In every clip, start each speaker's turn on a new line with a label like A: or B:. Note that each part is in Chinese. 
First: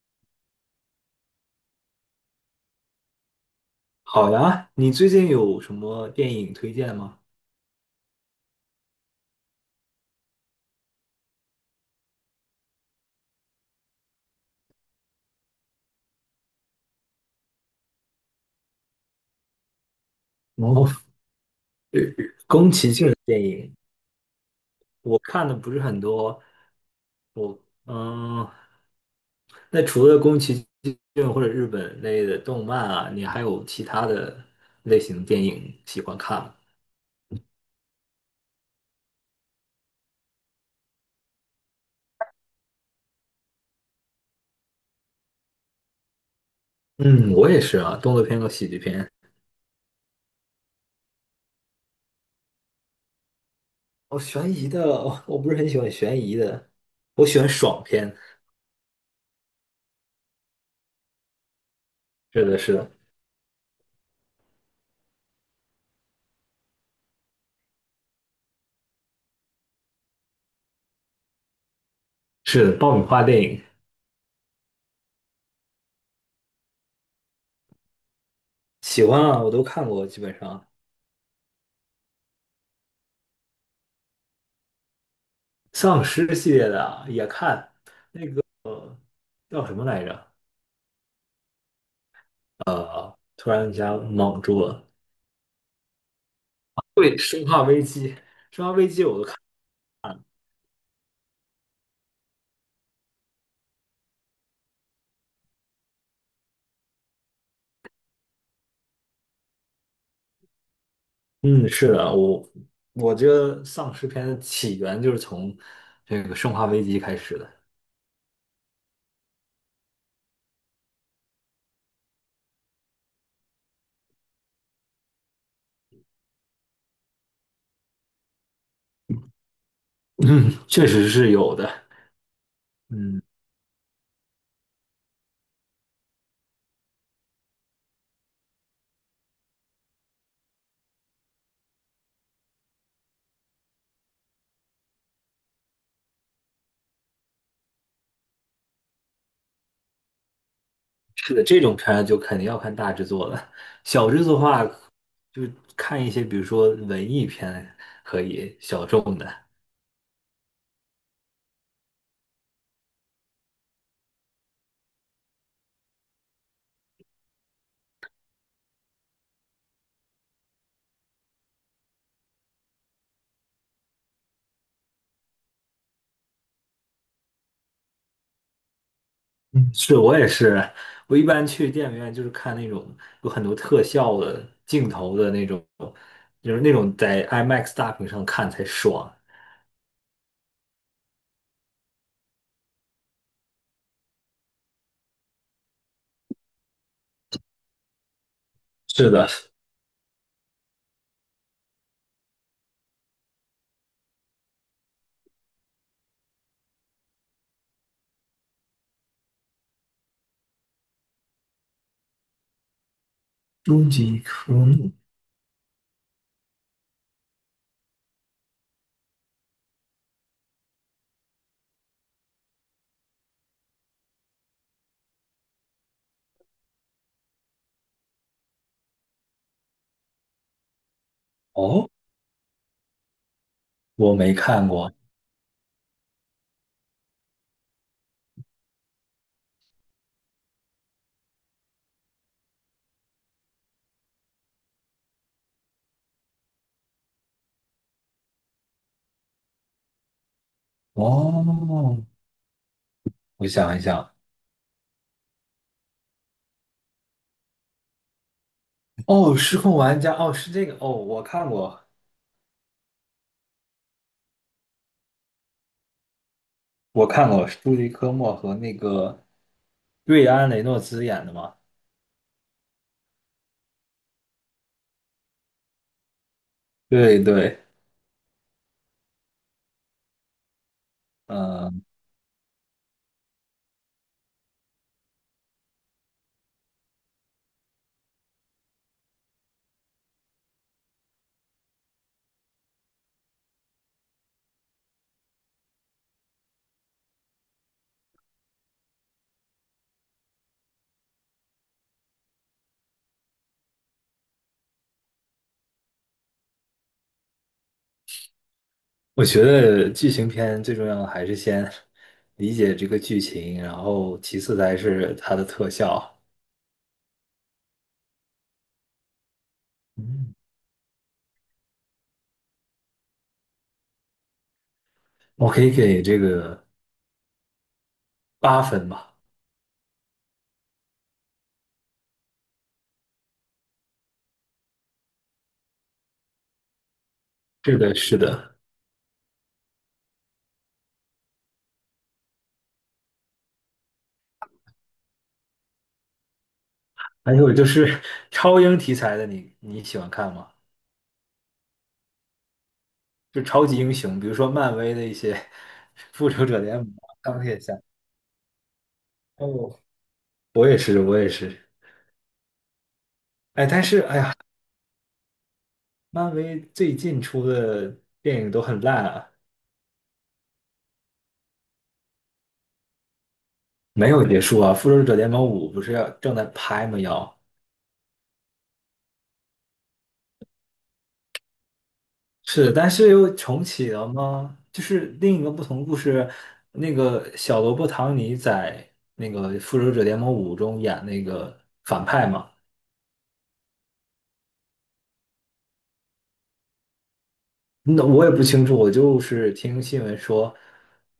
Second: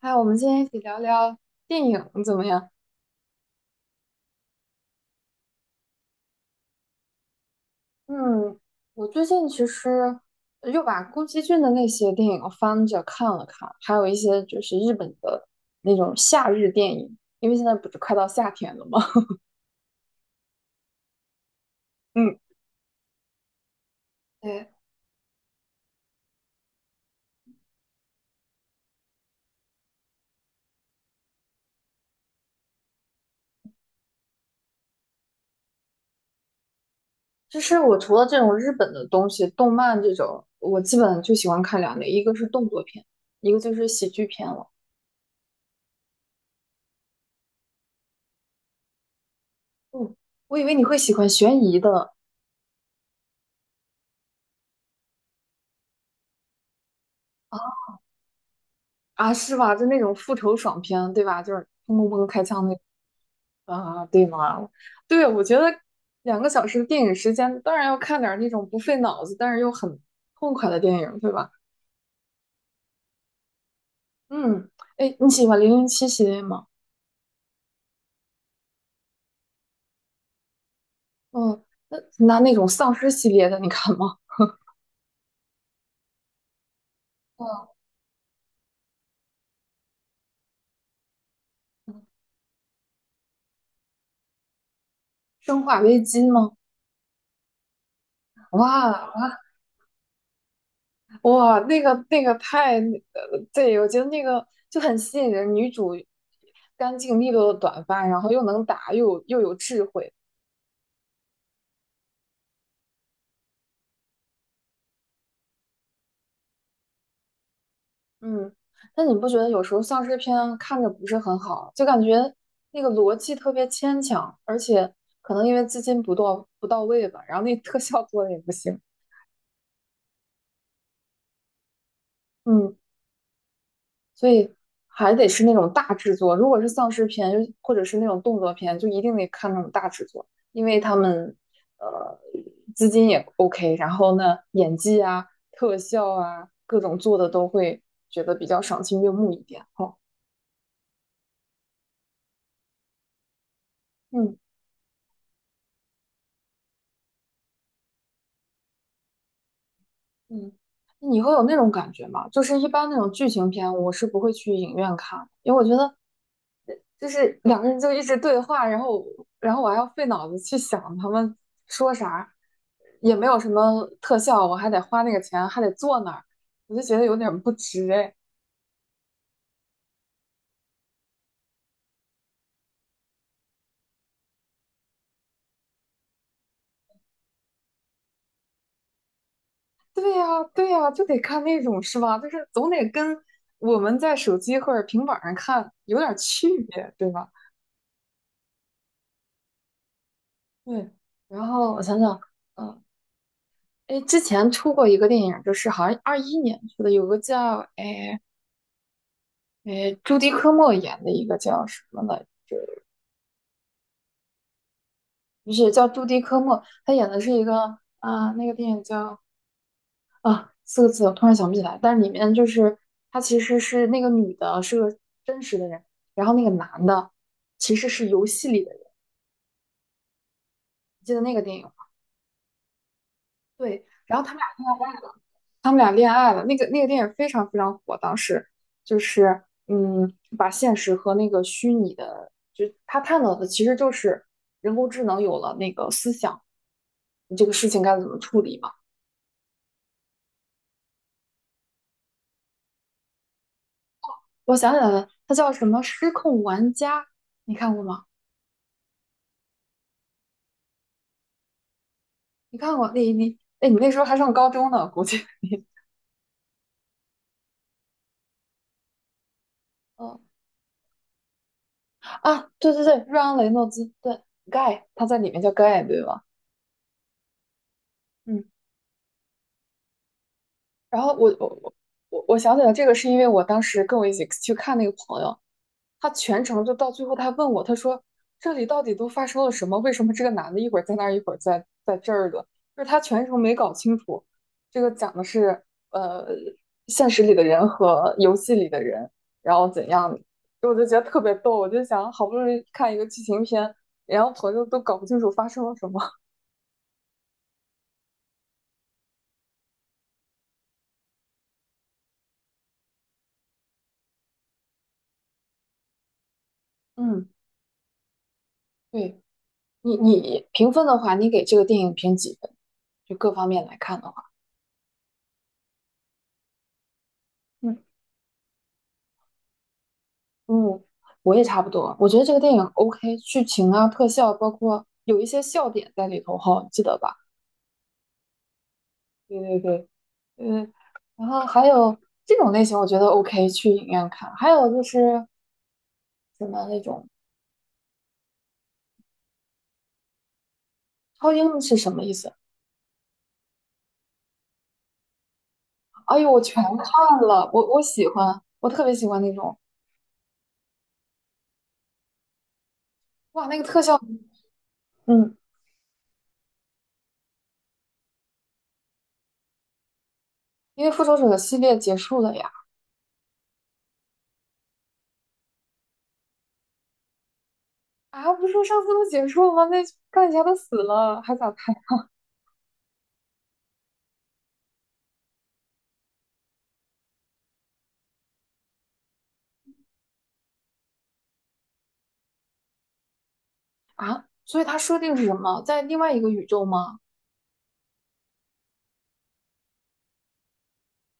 A: 嗨，我们今天一起聊聊电影怎么样？
B: 好呀，你最近有什么电影推荐吗？
A: 嗯，我最近其实又把宫崎骏的那些电影翻着看了看，还有一些就是日本的那种夏日电影，因为现在不是快到夏天了吗？
B: 哦，
A: 嗯，
B: 宫崎骏的电影
A: 对，
B: 我看的不是很多，我嗯，那除了宫崎骏或者日本类的动漫啊，你还有其他的类型的电影喜欢看吗？
A: 就是我除了这种日本的东西，动漫这种，我基本就喜欢看两类，一个是动作片，一个就是喜剧片了。
B: 嗯，我也是啊，动作片和喜剧片。
A: 嗯，我以为你会喜欢悬疑的。
B: 哦，悬疑的，我不是很喜欢悬疑的，我喜欢爽片。
A: 啊，是吧？就那种复仇爽片，对吧？就是砰砰砰开
B: 是的，
A: 枪
B: 是
A: 那。
B: 的，
A: 啊，对吗？对，我觉得2个小时的电影时间，当然要看点儿那种不费脑子，但是又很痛快的电影，对吧？
B: 是的，爆米花电影
A: 嗯，哎，你喜欢《007》系列吗？
B: 喜欢啊，我都看过，基本上
A: 嗯，那种丧尸系列的，你看吗？
B: 丧尸系列的啊也
A: 嗯，
B: 看。呃叫什么来着？突然一下懵住了。
A: 《生化危机》吗？
B: 对，《生化危机》，《生化危机》
A: 哇
B: 我都看。
A: 哇，那个太，对，我觉得那个就很吸引人。女主干净利落的短发，然后又能打，又有智慧。
B: 嗯，是的，我觉得丧尸片的起源就是从这个《生化危机》开始的
A: 嗯，但你不觉得有时候丧尸片看着不是很好，就感觉那个逻辑特别牵强，而且可能因为资金不到位吧，然后那特效做的也不行。
B: 嗯，确实是有的。
A: 嗯，
B: 嗯，
A: 所以还得是那种大制作。如果是丧尸片，就或者是那种动作片，就一定得看那种大制作，因为他们呃资金也 OK,然后呢演技啊、特效啊各种做的都会觉得比较赏心悦目一点。哦，
B: 是的，这种片儿就肯定要看大制作了。小制作
A: 嗯
B: 的话，就看一些，比如说文艺片可以，小众的。
A: 嗯，你会有那种感觉吗？就是一般那种剧情片，我是不会去影院看的，因为我觉得就是两个人就一直对话，然后我还要费脑子去想他们说啥，也没有什么特效，我还得花那个钱，还得坐那儿，我就觉得有点不值哎。
B: 嗯，是我也是，我一般去电影院就是看那种有很多特效的镜头的那种，就是那种在 IMAX 大屏上看才爽。
A: 对呀，对呀，就得看那种是吧？就是总得跟我们在手机或者平板儿上看有点区别，对吧？
B: 是的，
A: 对，然后我想想。嗯。哎，之前出过一个电影，就是好像21年出的，有个叫朱迪科莫演的一个叫什么来着，
B: 终极科目
A: 不是叫朱迪科莫，他演的是一个啊、那个电影叫四个字，我突然想不起来，但是里面就是他其实是那个女的是个真实的人，然后那个男的其实是游戏里的人，你记得那个电影吗？
B: 哦，
A: 对，
B: 我
A: 然后
B: 没
A: 他们俩。
B: 看过
A: 他们俩恋爱了。那个电影非常非常火，当时就是把现实和那个虚拟的，就他探讨的其实就是人工智能有了那个思想，你这个事情该怎么处理嘛？
B: 哦，我想一想，
A: 我想起来了，它叫什么《失控玩家》，你看过吗？
B: 哦，失控玩家，哦，是这个，哦，我看过，
A: 你看过？你那时候还上高中呢，估计
B: 我看过，是朱迪科莫和那个
A: 嗯
B: 瑞安雷诺兹演的嘛？
A: 啊，对对对，瑞安雷诺兹，对，Guy,他在里面叫 Guy,对吧？
B: 对对，
A: 嗯，然后我我我
B: 嗯。
A: 我我想起来这个是因为我当时跟我一起去看那个朋友，他全程就到最后，他问我，他说这里到底都发生了什么？为什么这个男的一会儿在那儿，一会儿在这儿的？就是他全程没搞清楚，这个讲的是呃现实里的人和游戏里的人，然后怎样？我就觉得特别逗，我就想好不容易看一个剧情片，然后朋友都搞不清楚发生了什么。
B: 我觉得剧情片最重要的还是先理解这个剧情，然后其次才是它的特效。
A: 嗯，对。你
B: 嗯，
A: 你评分的话，你给这个电影评几分？就各方面来看的话。
B: 我可以给这个
A: 嗯，
B: 8分吧。
A: 嗯，我也差不多。我觉得这个电影 OK,剧情啊、特效，包括有一些笑点在里头哈，记得吧？
B: 是的，是的。
A: 对对对，嗯，然后还有这种类型，我觉得 OK,去影院看。还有就是什么那种
B: 还有就是超英题材的你喜欢看吗？
A: 超英是什么意思？
B: 就超级英雄，比如说漫威的一些
A: 哎
B: 《复
A: 呦，我
B: 仇者
A: 全
B: 联盟》
A: 看
B: 钢
A: 了，
B: 铁
A: 我
B: 侠。
A: 我喜欢，我特别喜欢那种，
B: 哦，我也是，我也是。
A: 哇，那个
B: 哎，
A: 特
B: 但
A: 效。
B: 是哎呀，
A: 嗯，
B: 漫威最近出的电影都很烂啊，
A: 因为复仇者系列结束了呀。
B: 没有结束啊。《复仇者联盟五》不是要正在拍吗？要。
A: 啊，不是说上次都结束了吗？那钢铁侠都死了，还咋看
B: 是，但是又重启了吗？就是另一个不同的故事，那个小罗伯·唐尼在那个《复仇者联盟五》中演那个反派嘛。
A: 啊？所以它设定是什么？在另外一个宇宙吗？
B: 那我也不清楚，我就是听新闻说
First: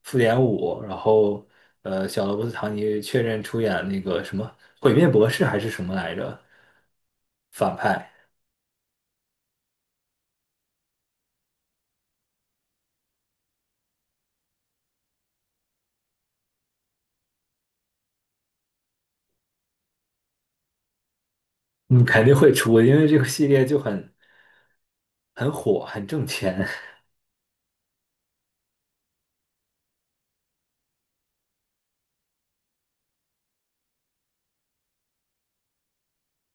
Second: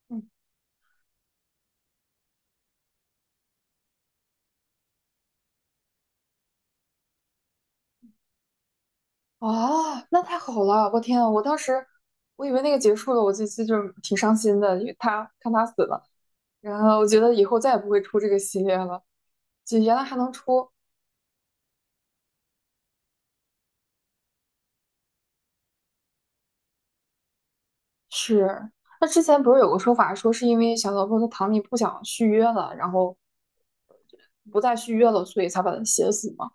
B: 复
A: 嗯
B: 联五，然后小罗伯特·唐尼确认出演那个什么毁灭博士还是什么来着反派，
A: 啊，那太好了！我天啊，我当时我以为那个结束了，我这次就是挺伤心的，因为他看他死了，然后我觉得以后再也不会出这个系列了。就原来还能出，
B: 嗯，肯定会出，因为这个系列就很火，很挣钱。
A: 是。那之前不是有个说法，说是因为小萝卜和唐尼不想续约了，然后不再续约了，所以才把他写死嘛。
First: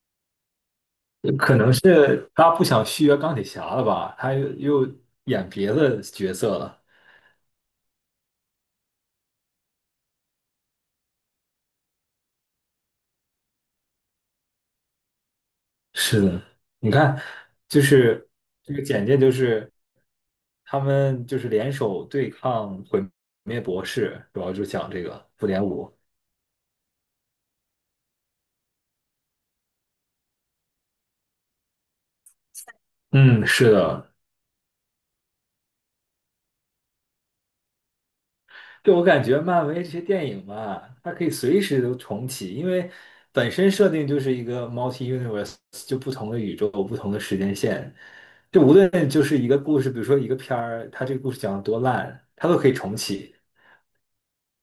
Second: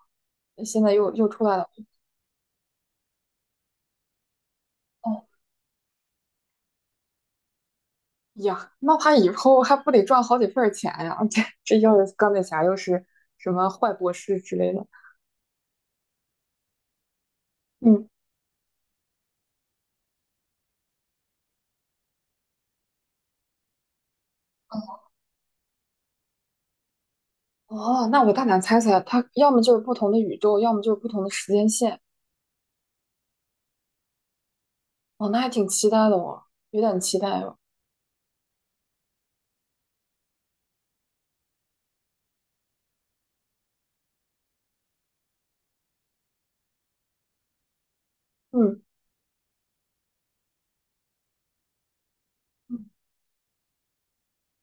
A: 现在又出
B: 可
A: 来了，
B: 能是他不想续约钢铁侠了吧？他又
A: 哦
B: 演别的角色了。
A: 哎呀，那他以后还不得赚好几份儿钱呀？这又是钢铁侠又是什么坏博士之类的，
B: 是的，你看，就
A: 嗯。
B: 是这个简介，就是他们就是联手对抗毁灭博士，主要就讲这个复联五。
A: 哦，那我大胆猜猜，它要么就是不同的宇宙，要么就是不同的时间线。
B: 嗯，是的，
A: 哦，那还挺期待的哦，有点期待哦。
B: 对，我感觉漫威这些电影嘛，它可以随时都重启，因为本身设定就是一个 multi universe，就不同的宇宙、不同的时间线。就无
A: 嗯，
B: 论就是一个故事，比如说一个片儿，它这个故事讲的多烂，它都可以重
A: 嗯
B: 启。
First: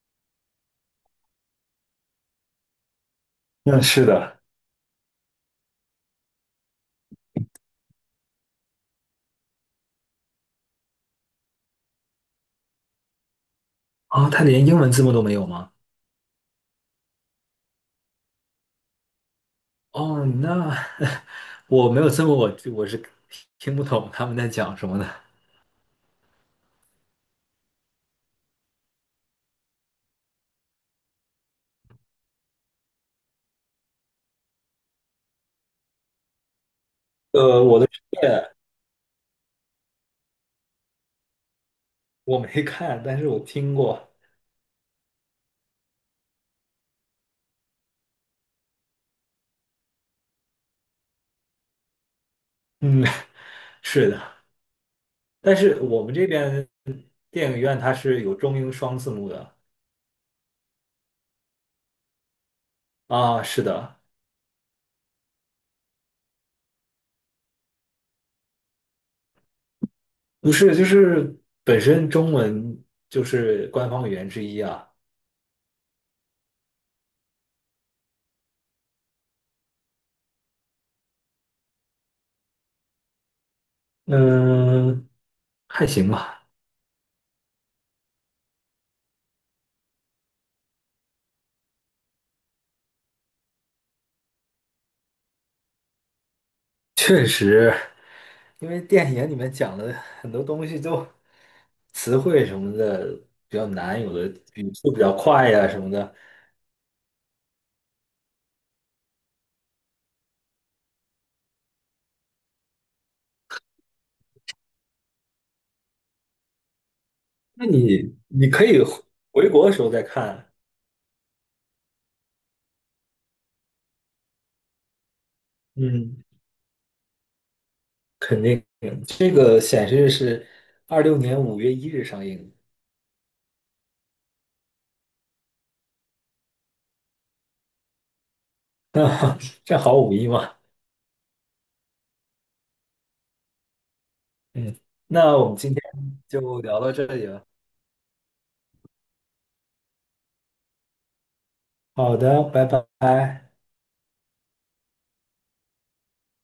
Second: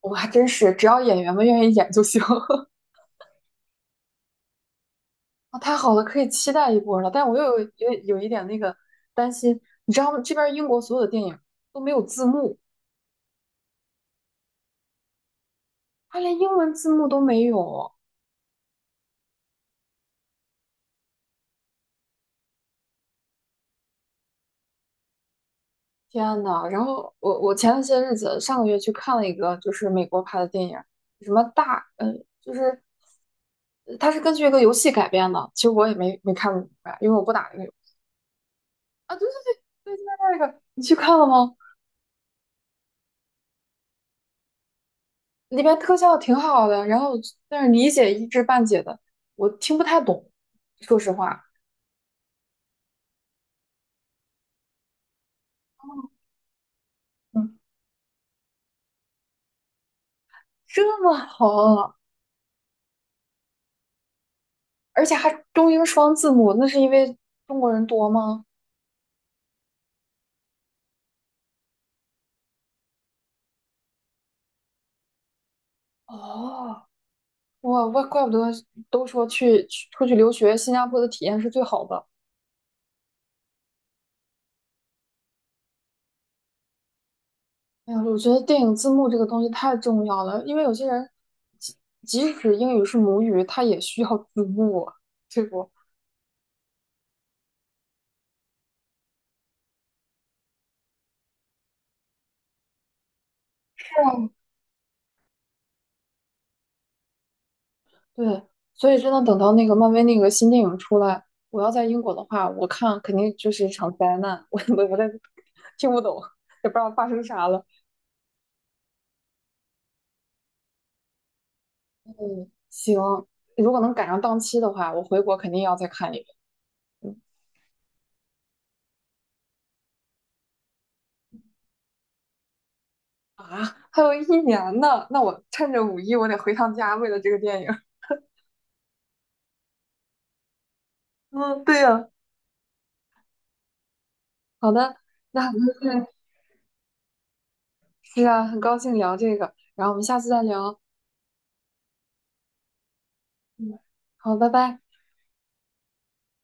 A: 我还真是，只要演员们愿意演就行。
B: 嗯，是的。
A: 啊，太好了，可以期待一波了。但我又有一点那个担心，你知道吗？这边英国所有的电影都没有字幕，
B: 啊，它连英文字幕都没有吗？
A: 它连英文字幕都没有。
B: 哦，那 我没有字幕，我是听不懂他们在讲什么的。
A: 天呐，然后我前些日子上个月去看了一个就是美国拍的电影，什么大就是它是根据一个游戏改编的，其实我也没看明白，因为我不打那个游
B: 我的世界
A: 啊。对对对对，就在那个你去看了吗？
B: 我没看，但是我听过。
A: 里边特效挺好的，然后但是理解一知半解的，我听不太懂，说实话。
B: 嗯，是的。但是我们这边电
A: 嗯，
B: 影院它是有中英双字幕的
A: 这么好，
B: 啊，是的，
A: 而且还中英双字幕，那是因为中国人多吗？
B: 不是，就是本身中文就是官方语言之一啊，
A: 哦。哇，怪不得都说去出去留学，新加坡的体验是最好的。
B: 嗯，还行吧，
A: 哎呀，我觉得电影字幕这个东西太重要了，因为有些人即即使英语是母语，他也需要字幕啊，对不？
B: 确实，因为电影里面讲的很多东西都词汇什么的比较难，有的语速比较快呀、什么的，
A: 对，所以真的等到那个漫威那个新电影出来，我要在英国的话，我看肯定就是一场灾难，我我在听不懂，也不知道发生啥了。
B: 那你可以回国的时候再看，
A: 嗯，行，如果能赶上档期的话，我回国肯定要再看一
B: 嗯，
A: 遍。嗯
B: 肯定，这个显示是2026年5月1日上映。
A: 啊，还有一年呢，那我趁着五一，我得回趟家，为了这个电影。
B: 那 正好五一嘛，
A: 嗯，对呀，好
B: 嗯，
A: 的，
B: 那
A: 那
B: 我
A: 很
B: 们
A: 高
B: 今天
A: 兴，
B: 就聊到这里了。
A: 是啊，很高兴聊这个，然后我们下次再聊。
B: 好的，拜拜。
A: 嗯，好，拜拜。